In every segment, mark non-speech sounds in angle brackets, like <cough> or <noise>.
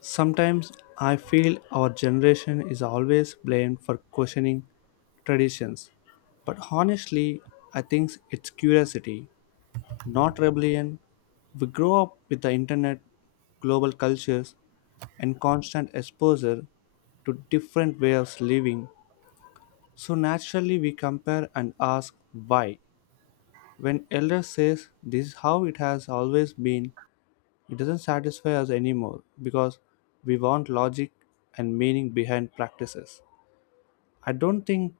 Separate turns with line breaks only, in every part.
Sometimes I feel our generation is always blamed for questioning traditions. But honestly, I think it's curiosity, not rebellion. We grow up with the internet, global cultures, and constant exposure to different ways of living. So naturally, we compare and ask why. When elder says this is how it has always been, it doesn't satisfy us anymore because we want logic and meaning behind practices. I don't think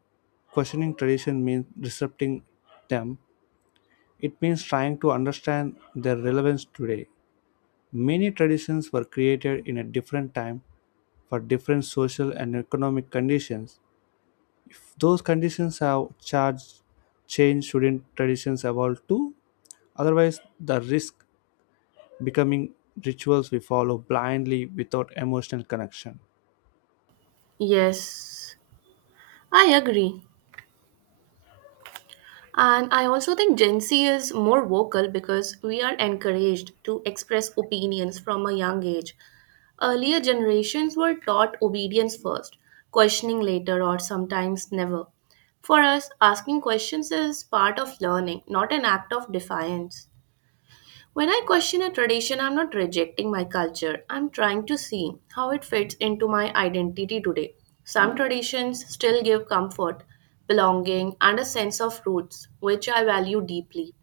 questioning tradition means disrupting them, it means trying to understand their relevance today. Many traditions were created in a different time for different social and economic conditions. Those conditions have charged change shouldn't traditions evolve too? Otherwise, the risk becoming rituals we follow blindly without emotional connection.
Yes, I agree. And I also think Gen Z is more vocal because we are encouraged to express opinions from a young age. Earlier generations were taught obedience first, questioning later, or sometimes never. For us, asking questions is part of learning, not an act of defiance. When I question a tradition, I'm not rejecting my culture. I'm trying to see how it fits into my identity today. Some traditions still give comfort, belonging, and a sense of roots, which I value deeply.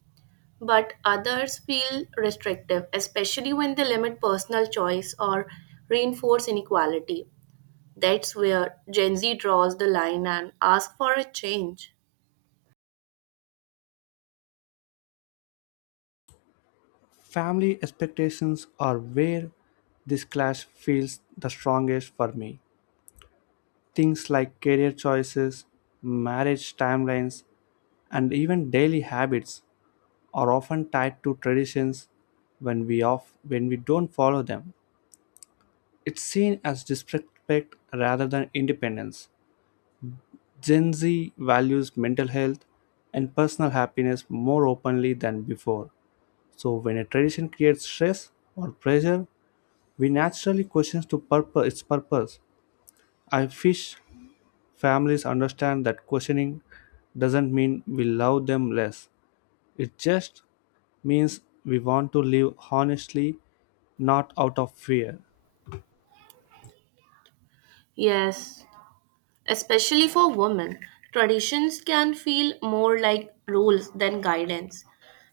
But others feel restrictive, especially when they limit personal choice or reinforce inequality. That's where Gen Z draws the line and asks for a change.
Family expectations are where this clash feels the strongest for me. Things like career choices, marriage timelines, and even daily habits are often tied to traditions when we don't follow them. It's seen as disrespect rather than independence. Gen Z values mental health and personal happiness more openly than before. So when a tradition creates stress or pressure, we naturally question its purpose. I wish families understand that questioning doesn't mean we love them less. It just means we want to live honestly, not out of fear.
Yes, especially for women, traditions can feel more like rules than guidance.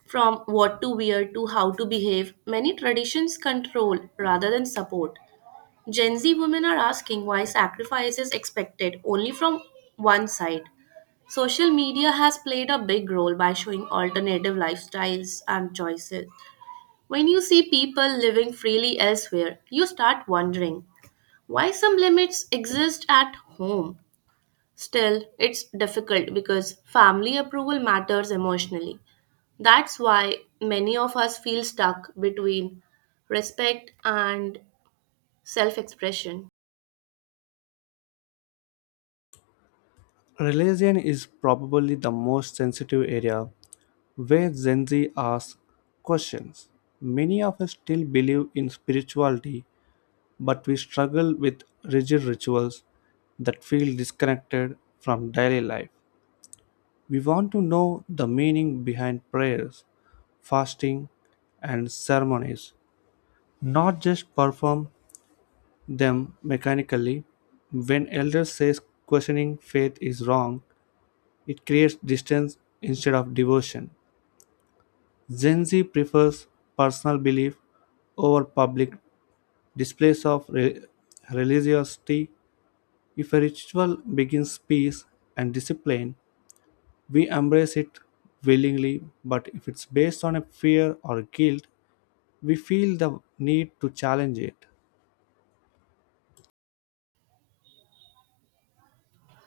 From what to wear to how to behave, many traditions control rather than support. Gen Z women are asking why sacrifice is expected only from one side. Social media has played a big role by showing alternative lifestyles and choices. When you see people living freely elsewhere, you start wondering why some limits exist at home. Still, it's difficult because family approval matters emotionally. That's why many of us feel stuck between respect and self expression.
Religion is probably the most sensitive area where Gen Z asks questions. Many of us still believe in spirituality, but we struggle with rigid rituals that feel disconnected from daily life. We want to know the meaning behind prayers, fasting, and ceremonies, not just perform them mechanically. When elders says questioning faith is wrong, it creates distance instead of devotion. Gen Z prefers personal belief over public displays of religiosity. If a ritual begins peace and discipline, we embrace it willingly, but if it's based on a fear or guilt, we feel the need to challenge it.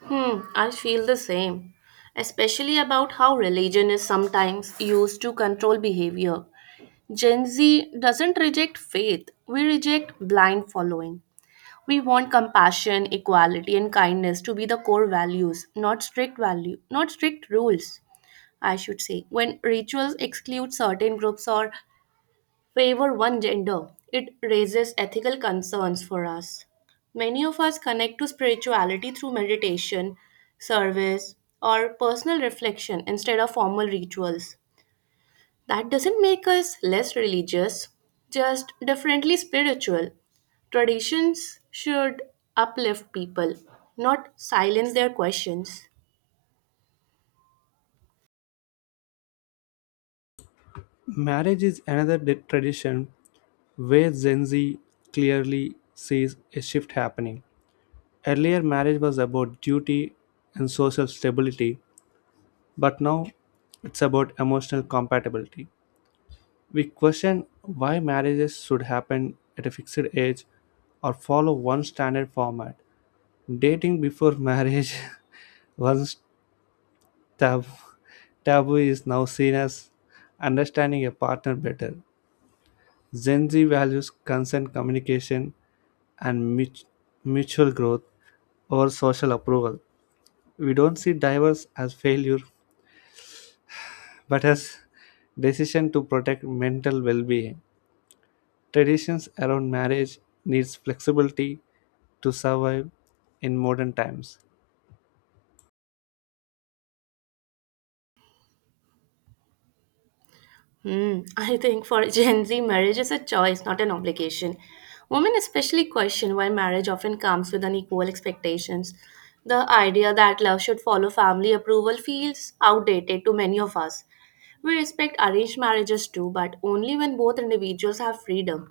Hmm, I feel the same, especially about how religion is sometimes used to control behavior. Gen Z doesn't reject faith, we reject blind following. We want compassion, equality, and kindness to be the core values, not strict rules. I should say. When rituals exclude certain groups or favor one gender, it raises ethical concerns for us. Many of us connect to spirituality through meditation, service, or personal reflection instead of formal rituals. That doesn't make us less religious, just differently spiritual. Traditions should uplift people, not silence their questions.
Marriage is another tradition where Gen Z clearly sees a shift happening. Earlier, marriage was about duty and social stability, but now it's about emotional compatibility. We question why marriages should happen at a fixed age or follow one standard format. Dating before marriage <laughs> once Tab- taboo is now seen as understanding a partner better. Gen Z values consent, communication, and mutual growth over social approval. We don't see divorce as failure, but as decision to protect mental well-being. Traditions around marriage needs flexibility to survive in modern times.
Hmm. I think for Gen Z, marriage is a choice, not an obligation. Women especially question why marriage often comes with unequal expectations. The idea that love should follow family approval feels outdated to many of us. We respect arranged marriages too, but only when both individuals have freedom.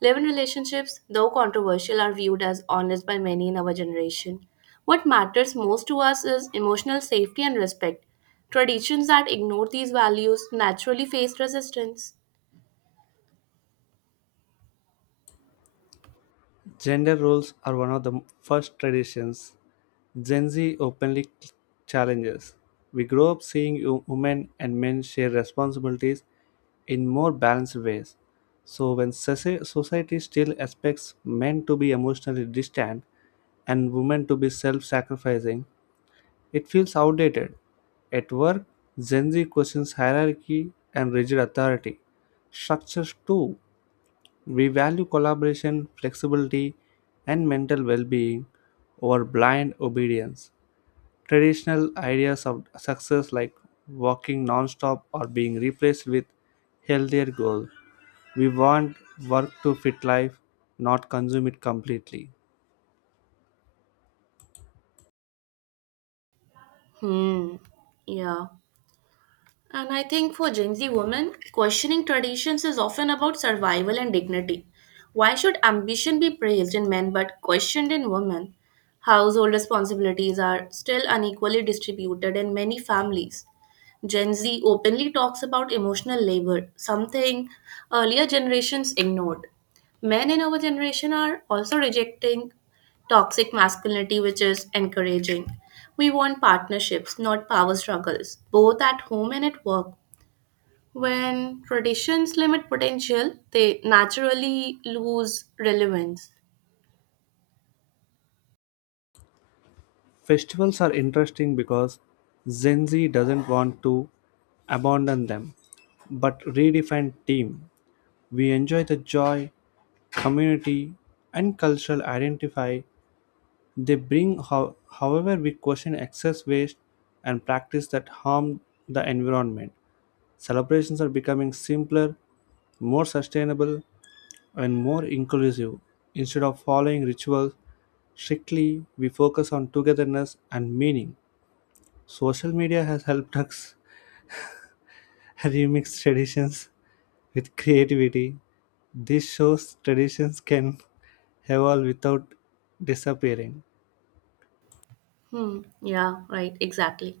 Live in relationships, though controversial, are viewed as honest by many in our generation. What matters most to us is emotional safety and respect. Traditions that ignore these values naturally face resistance.
Gender roles are one of the first traditions Gen Z openly challenges. We grow up seeing women and men share responsibilities in more balanced ways. So, when society still expects men to be emotionally distant and women to be self sacrificing, it feels outdated. At work, Gen Z questions hierarchy and rigid authority. Structures, too. We value collaboration, flexibility, and mental well being over blind obedience. Traditional ideas of success like walking non-stop are being replaced with healthier goals. We want work to fit life, not consume it completely.
Hmm, yeah. And I think for Gen Z women, questioning traditions is often about survival and dignity. Why should ambition be praised in men but questioned in women? Household responsibilities are still unequally distributed in many families. Gen Z openly talks about emotional labor, something earlier generations ignored. Men in our generation are also rejecting toxic masculinity, which is encouraging. We want partnerships, not power struggles, both at home and at work. When traditions limit potential, they naturally lose relevance.
Festivals are interesting because Gen Z doesn't want to abandon them, but redefine team. We enjoy the joy, community, and cultural identify they bring. However, we question excess waste and practice that harm the environment. Celebrations are becoming simpler, more sustainable, and more inclusive. Instead of following rituals strictly, we focus on togetherness and meaning. Social media has helped us <laughs> remix traditions with creativity. This shows traditions can evolve without disappearing.
Hmm, yeah, right, exactly.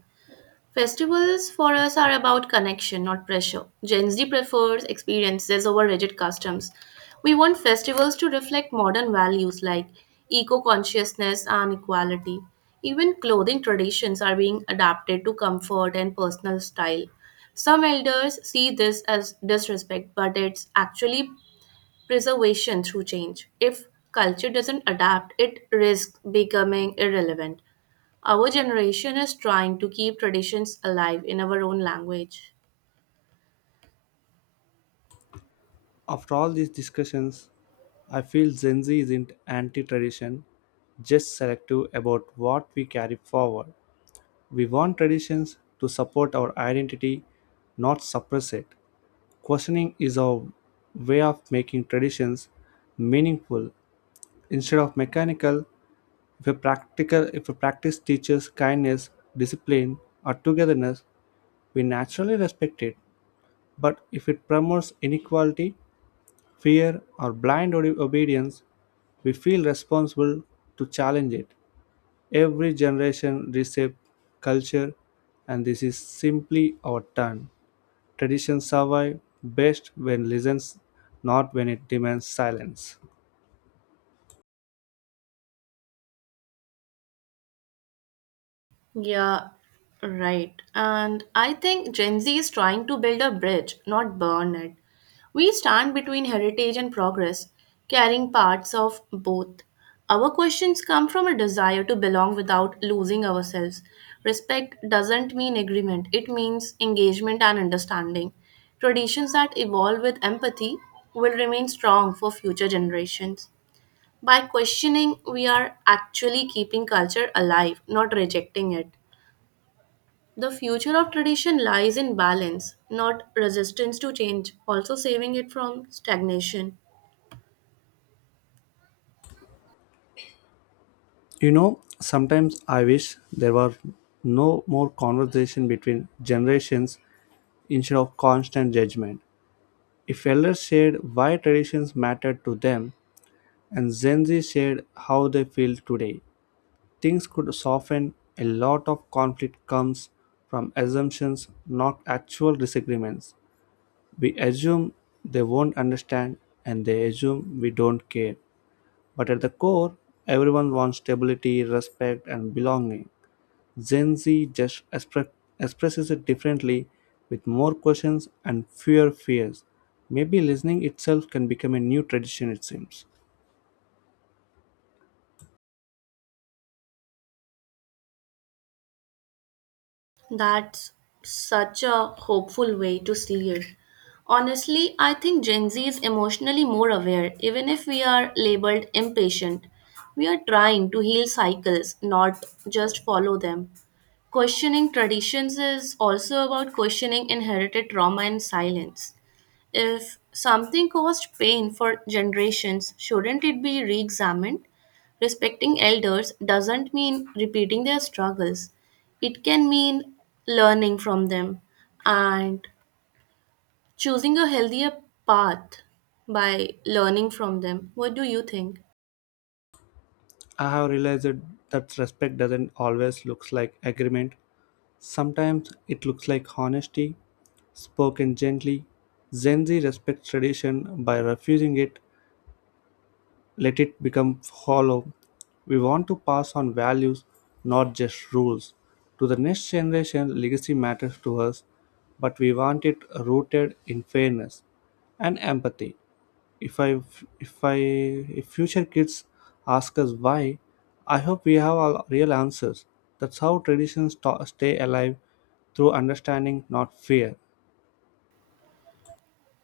Festivals for us are about connection, not pressure. Gen Z prefers experiences over rigid customs. We want festivals to reflect modern values like eco consciousness and equality. Even clothing traditions are being adapted to comfort and personal style. Some elders see this as disrespect, but it's actually preservation through change. If culture doesn't adapt, it risks becoming irrelevant. Our generation is trying to keep traditions alive in our own language.
After all these discussions, I feel Gen Z isn't anti tradition, just selective about what we carry forward. We want traditions to support our identity, not suppress it. Questioning is our way of making traditions meaningful instead of mechanical. If a practice teaches kindness, discipline, or togetherness, we naturally respect it. But if it promotes inequality, fear, or blind obedience, we feel responsible to challenge it. Every generation reshapes culture, and this is simply our turn. Traditions survive best when listens, not when it demands silence.
Yeah, right. And I think Gen Z is trying to build a bridge, not burn it. We stand between heritage and progress, carrying parts of both. Our questions come from a desire to belong without losing ourselves. Respect doesn't mean agreement, it means engagement and understanding. Traditions that evolve with empathy will remain strong for future generations. By questioning, we are actually keeping culture alive, not rejecting it. The future of tradition lies in balance, not resistance to change, also saving it from stagnation.
You know, sometimes I wish there were no more conversation between generations instead of constant judgment. If elders shared why traditions mattered to them, and Gen Z shared how they feel today, things could soften. A lot of conflict comes from assumptions, not actual disagreements. We assume they won't understand, and they assume we don't care, but at the core, everyone wants stability, respect, and belonging. Gen Z just expresses it differently, with more questions and fewer fears. Maybe listening itself can become a new tradition, it seems.
That's such a hopeful way to see it. Honestly, I think Gen Z is emotionally more aware, even if we are labeled impatient. We are trying to heal cycles, not just follow them. Questioning traditions is also about questioning inherited trauma and silence. If something caused pain for generations, shouldn't it be re examined? Respecting elders doesn't mean repeating their struggles, it can mean learning from them and choosing a healthier path by learning from them. What do you think?
I have realized that respect doesn't always look like agreement. Sometimes it looks like honesty, spoken gently. Gen Z respects tradition by refusing it let it become hollow. We want to pass on values, not just rules. To the next generation, legacy matters to us, but we want it rooted in fairness and empathy. If I, if future kids ask us why, I hope we have all real answers. That's how traditions stay alive through understanding, not fear.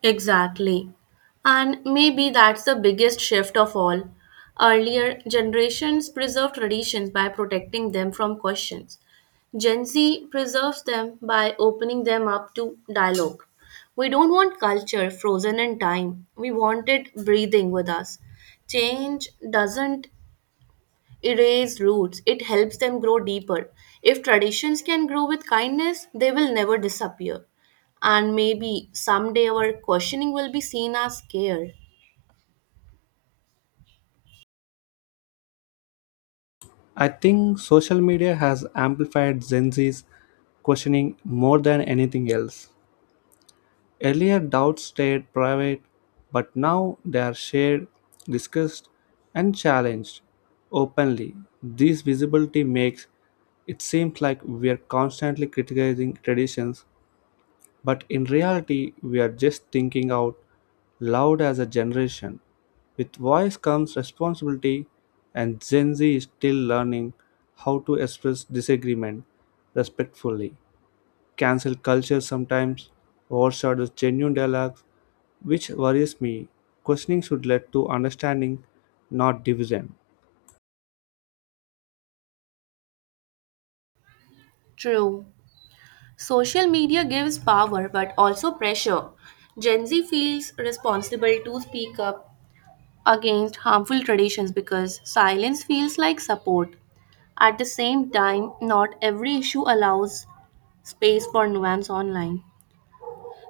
Exactly. And maybe that's the biggest shift of all. Earlier generations preserved traditions by protecting them from questions. Gen Z preserves them by opening them up to dialogue. We don't want culture frozen in time, we want it breathing with us. Change doesn't erase roots, it helps them grow deeper. If traditions can grow with kindness, they will never disappear. And maybe someday our questioning will be seen as care.
I think social media has amplified Gen Z's questioning more than anything else. Earlier doubts stayed private, but now they are shared, discussed, and challenged openly. This visibility makes it seem like we are constantly criticizing traditions, but in reality, we are just thinking out loud as a generation. With voice comes responsibility, and Gen Z is still learning how to express disagreement respectfully. Cancel culture sometimes overshadows genuine dialogues, which worries me. Questioning should lead to understanding, not division.
True. Social media gives power but also pressure. Gen Z feels responsible to speak up against harmful traditions because silence feels like support. At the same time, not every issue allows space for nuance online.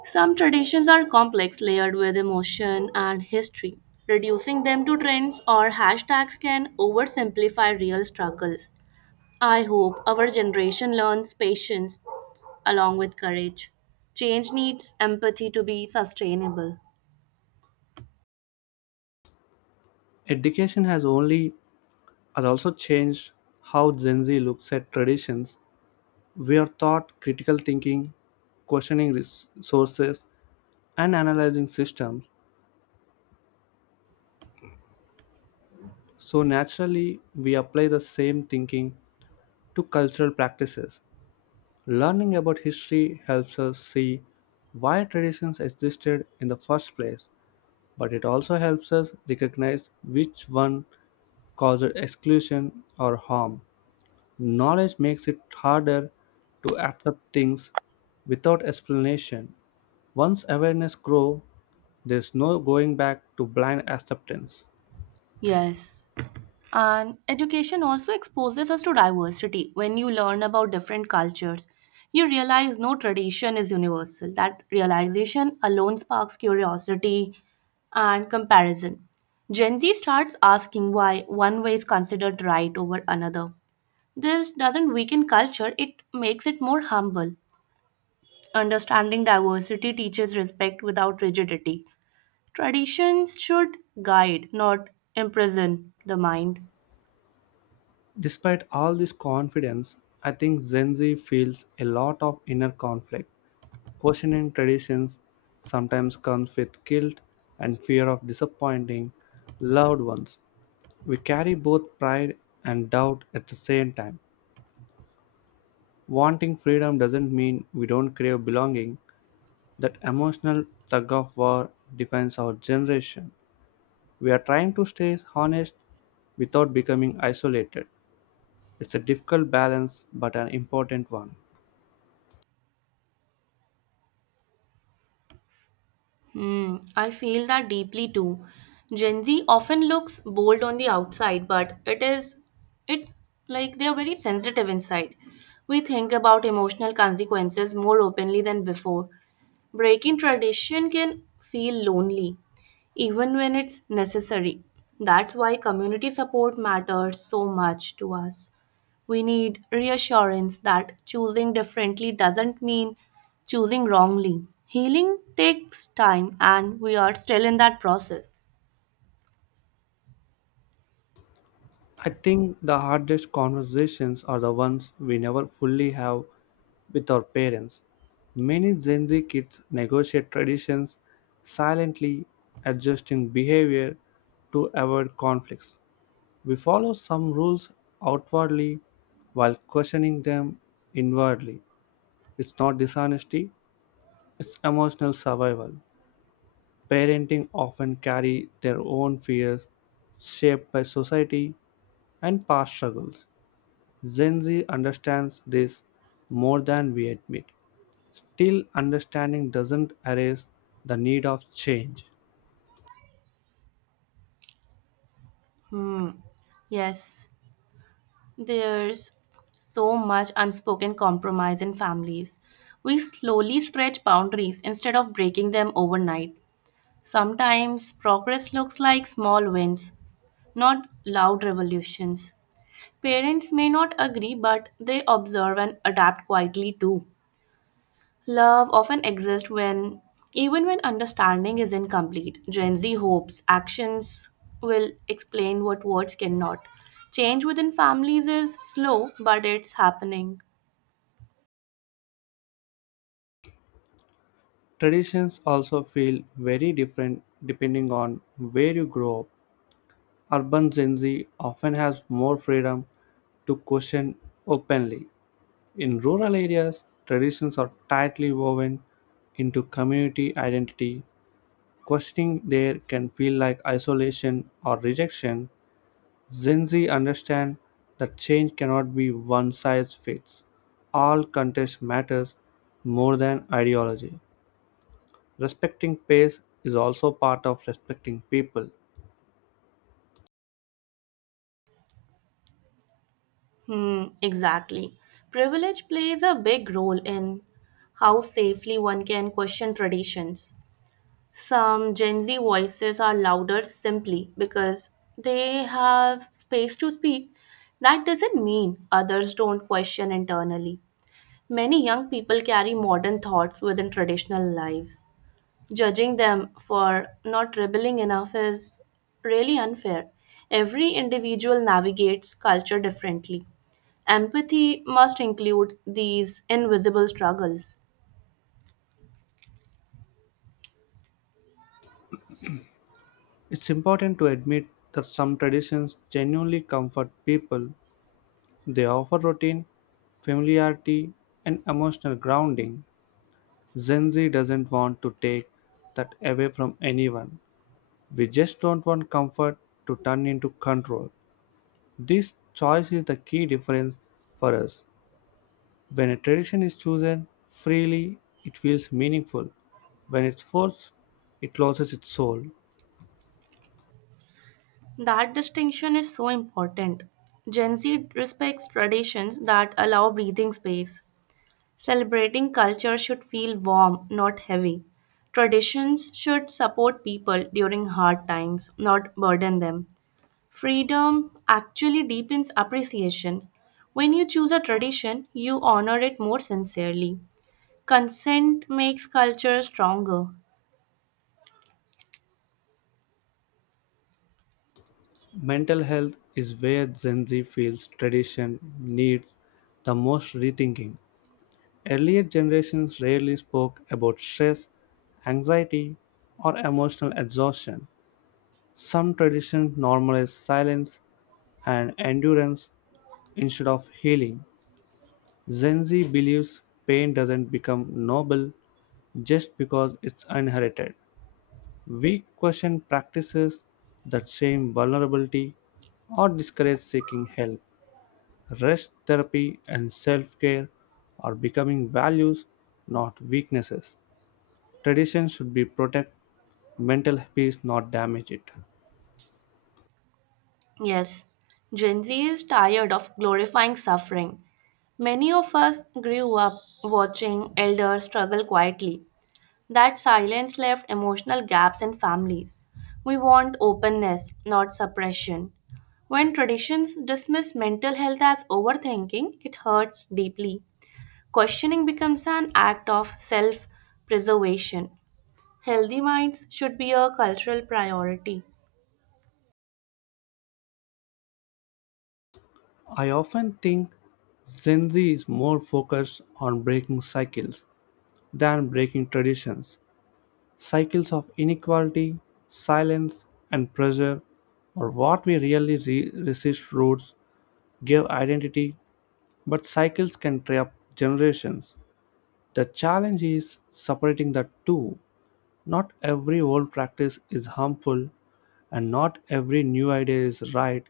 Some traditions are complex, layered with emotion and history. Reducing them to trends or hashtags can oversimplify real struggles. I hope our generation learns patience along with courage. Change needs empathy to be sustainable.
Education has also changed how Gen Z looks at traditions. We are taught critical thinking, questioning sources, and analyzing systems. So naturally, we apply the same thinking to cultural practices. Learning about history helps us see why traditions existed in the first place, but it also helps us recognize which one caused exclusion or harm. Knowledge makes it harder to accept things without explanation. Once awareness grows, there's no going back to blind acceptance.
Yes. And education also exposes us to diversity. When you learn about different cultures, you realize no tradition is universal. That realization alone sparks curiosity and comparison. Gen Z starts asking why one way is considered right over another. This doesn't weaken culture, it makes it more humble. Understanding diversity teaches respect without rigidity. Traditions should guide, not imprison the mind.
Despite all this confidence, I think Gen Z feels a lot of inner conflict. Questioning traditions sometimes comes with guilt and fear of disappointing loved ones. We carry both pride and doubt at the same time. Wanting freedom doesn't mean we don't crave belonging. That emotional tug of war defines our generation. We are trying to stay honest without becoming isolated. It's a difficult balance, but an important one.
Hmm, I feel that deeply too. Gen Z often looks bold on the outside, but it's like they are very sensitive inside. We think about emotional consequences more openly than before. Breaking tradition can feel lonely, even when it's necessary. That's why community support matters so much to us. We need reassurance that choosing differently doesn't mean choosing wrongly. Healing takes time, and we are still in that process.
I think the hardest conversations are the ones we never fully have with our parents. Many Gen Z kids negotiate traditions silently, adjusting behavior to avoid conflicts. We follow some rules outwardly while questioning them inwardly. It's not dishonesty, it's emotional survival. Parenting often carry their own fears shaped by society and past struggles. Gen Z understands this more than we admit. Still, understanding doesn't erase the need of change.
Hmm. Yes, there's so much unspoken compromise in families. We slowly stretch boundaries instead of breaking them overnight. Sometimes progress looks like small wins, not loud revolutions. Parents may not agree, but they observe and adapt quietly too. Love often exists even when understanding is incomplete. Gen Z hopes actions will explain what words cannot. Change within families is slow, but it's happening.
Traditions also feel very different depending on where you grow up. Urban Gen Z often has more freedom to question openly. In rural areas, traditions are tightly woven into community identity. Questioning there can feel like isolation or rejection. Zinzi understand that change cannot be one size fits all. Context matters more than ideology. Respecting pace is also part of respecting people.
Hmm, exactly. Privilege plays a big role in how safely one can question traditions. Some Gen Z voices are louder simply because they have space to speak. That doesn't mean others don't question internally. Many young people carry modern thoughts within traditional lives. Judging them for not rebelling enough is really unfair. Every individual navigates culture differently. Empathy must include these invisible struggles.
It's important to admit that some traditions genuinely comfort people. They offer routine, familiarity, and emotional grounding. Gen Z doesn't want to take that away from anyone. We just don't want comfort to turn into control. This choice is the key difference for us. When a tradition is chosen freely, it feels meaningful. When it's forced, it loses its soul.
That distinction is so important. Gen Z respects traditions that allow breathing space. Celebrating culture should feel warm, not heavy. Traditions should support people during hard times, not burden them. Freedom actually deepens appreciation. When you choose a tradition, you honor it more sincerely. Consent makes culture stronger.
Mental health is where Gen Z feels tradition needs the most rethinking. Earlier generations rarely spoke about stress, anxiety, or emotional exhaustion. Some traditions normalize silence and endurance instead of healing. Zenzi believes pain doesn't become noble just because it's inherited. We question practices that shame vulnerability or discourage seeking help. Rest therapy and self care are becoming values, not weaknesses. Tradition should be protect mental peace, not damage it.
Yes, Gen Z is tired of glorifying suffering. Many of us grew up watching elders struggle quietly. That silence left emotional gaps in families. We want openness, not suppression. When traditions dismiss mental health as overthinking, it hurts deeply. Questioning becomes an act of self preservation. Healthy minds should be a cultural priority.
I often think Gen Z is more focused on breaking cycles than breaking traditions. Cycles of inequality, silence, and pressure or what we really resist. Roots give identity, but cycles can trap generations. The challenge is separating the two. Not every old practice is harmful, and not every new idea is right.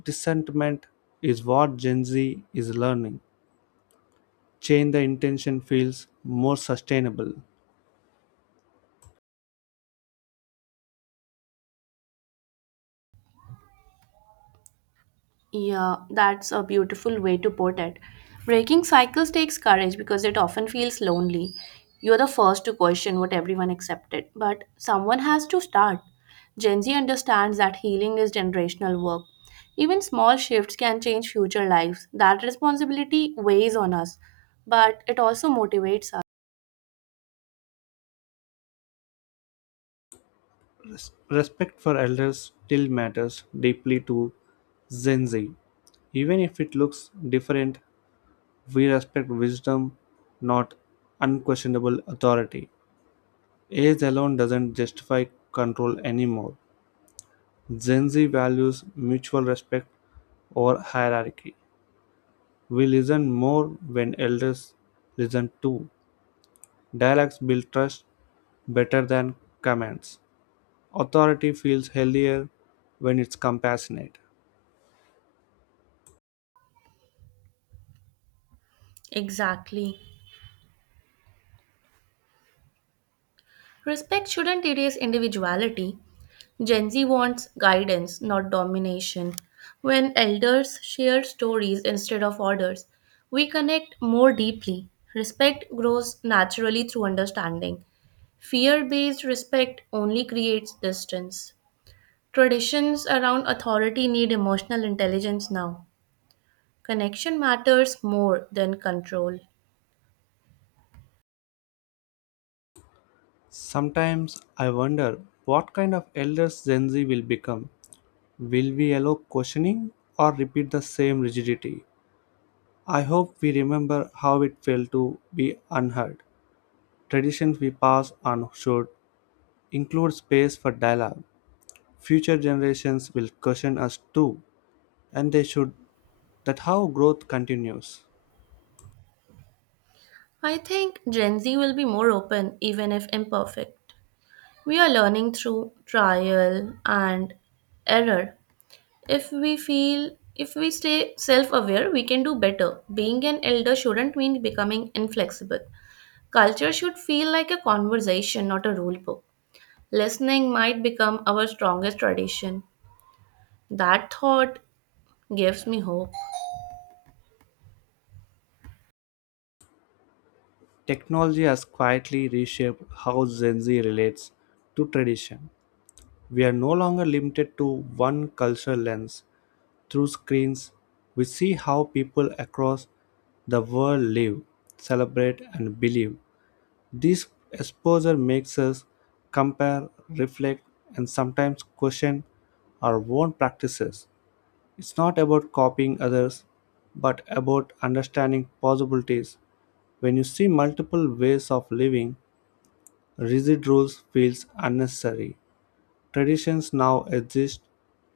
Dissentiment is what Gen Z is learning. Change the intention feels more sustainable.
Yeah, that's a beautiful way to put it. Breaking cycles takes courage because it often feels lonely. You're the first to question what everyone accepted, but someone has to start. Gen Z understands that healing is generational work. Even small shifts can change future lives. That responsibility weighs on us, but it also motivates us.
Res- Respect for elders still matters deeply to Gen Z. Even if it looks different, we respect wisdom, not unquestionable authority. Age alone doesn't justify control anymore. Gen Z values mutual respect over hierarchy. We listen more when elders listen too. Dialects build trust better than commands. Authority feels healthier when it's compassionate.
Exactly. Respect shouldn't erase individuality. Gen Z wants guidance, not domination. When elders share stories instead of orders, we connect more deeply. Respect grows naturally through understanding. Fear based respect only creates distance. Traditions around authority need emotional intelligence now. Connection matters more than control.
Sometimes I wonder what kind of elders Gen Z will become. Will we allow questioning or repeat the same rigidity? I hope we remember how it felt to be unheard. Traditions we pass on should include space for dialogue. Future generations will question us too, and they should, that how growth continues.
I think Gen Z will be more open, even if imperfect. We are learning through trial and error. If we feel if we stay self aware, we can do better. Being an elder shouldn't mean becoming inflexible. Culture should feel like a conversation, not a rule book. Listening might become our strongest tradition. That thought gives me hope.
Technology has quietly reshaped how Gen Z relates to tradition. We are no longer limited to one cultural lens. Through screens, we see how people across the world live, celebrate, and believe. This exposure makes us compare, reflect, and sometimes question our own practices. It's not about copying others, but about understanding possibilities. When you see multiple ways of living, rigid rules feels unnecessary. Traditions now exist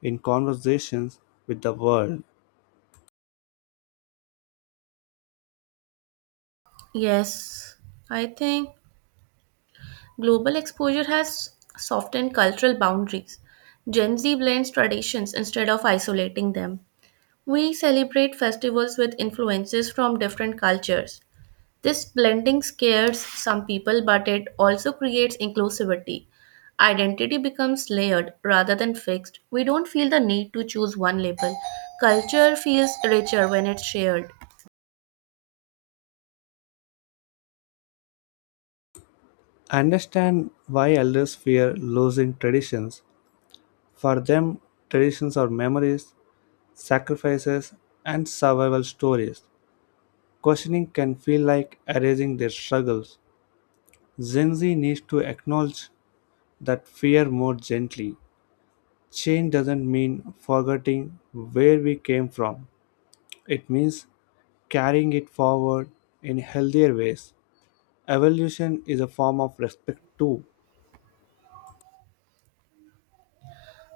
in conversations with the world.
Yes, I think global exposure has softened cultural boundaries. Gen Z blends traditions instead of isolating them. We celebrate festivals with influences from different cultures. This blending scares some people, but it also creates inclusivity. Identity becomes layered rather than fixed. We don't feel the need to choose one label. Culture feels richer when it's shared.
I understand why elders fear losing traditions. For them, traditions are memories, sacrifices, and survival stories. Questioning can feel like erasing their struggles. Gen Z needs to acknowledge that fear more gently. Change doesn't mean forgetting where we came from, it means carrying it forward in healthier ways. Evolution is a form of respect, too.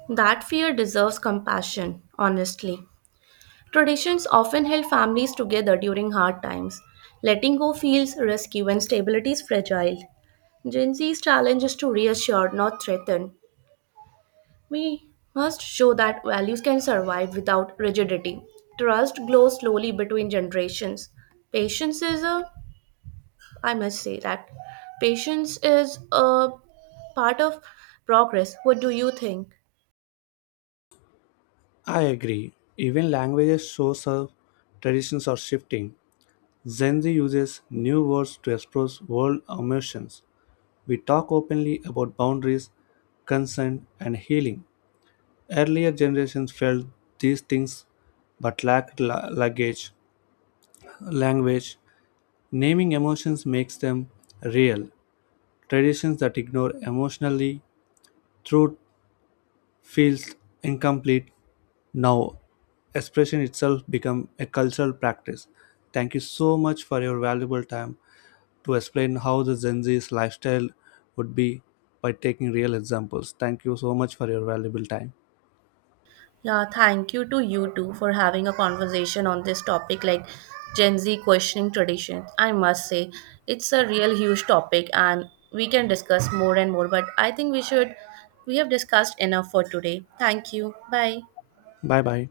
That fear deserves compassion, honestly. Traditions often held families together during hard times. Letting go feels risky when stability is fragile. Gen Z's challenge is to reassure, not threaten. We must show that values can survive without rigidity. Trust grows slowly between generations. Patience is a, I must say that, patience is a part of progress. What do you think?
I agree. Even languages show some traditions are shifting. Gen Z uses new words to express world emotions. We talk openly about boundaries, consent, and healing. Earlier generations felt these things but lacked language. Naming emotions makes them real. Traditions that ignore emotionally truth feels incomplete now, expression itself become a cultural practice. Thank you so much for your valuable time to explain how the Gen Z's lifestyle would be by taking real examples. Thank you so much for your valuable time.
Yeah, thank you to you two for having a conversation on this topic like Gen Z questioning tradition. I must say, it's a real huge topic and we can discuss more and more, but I think we should, we have discussed enough for today. Thank you. Bye.
Bye bye.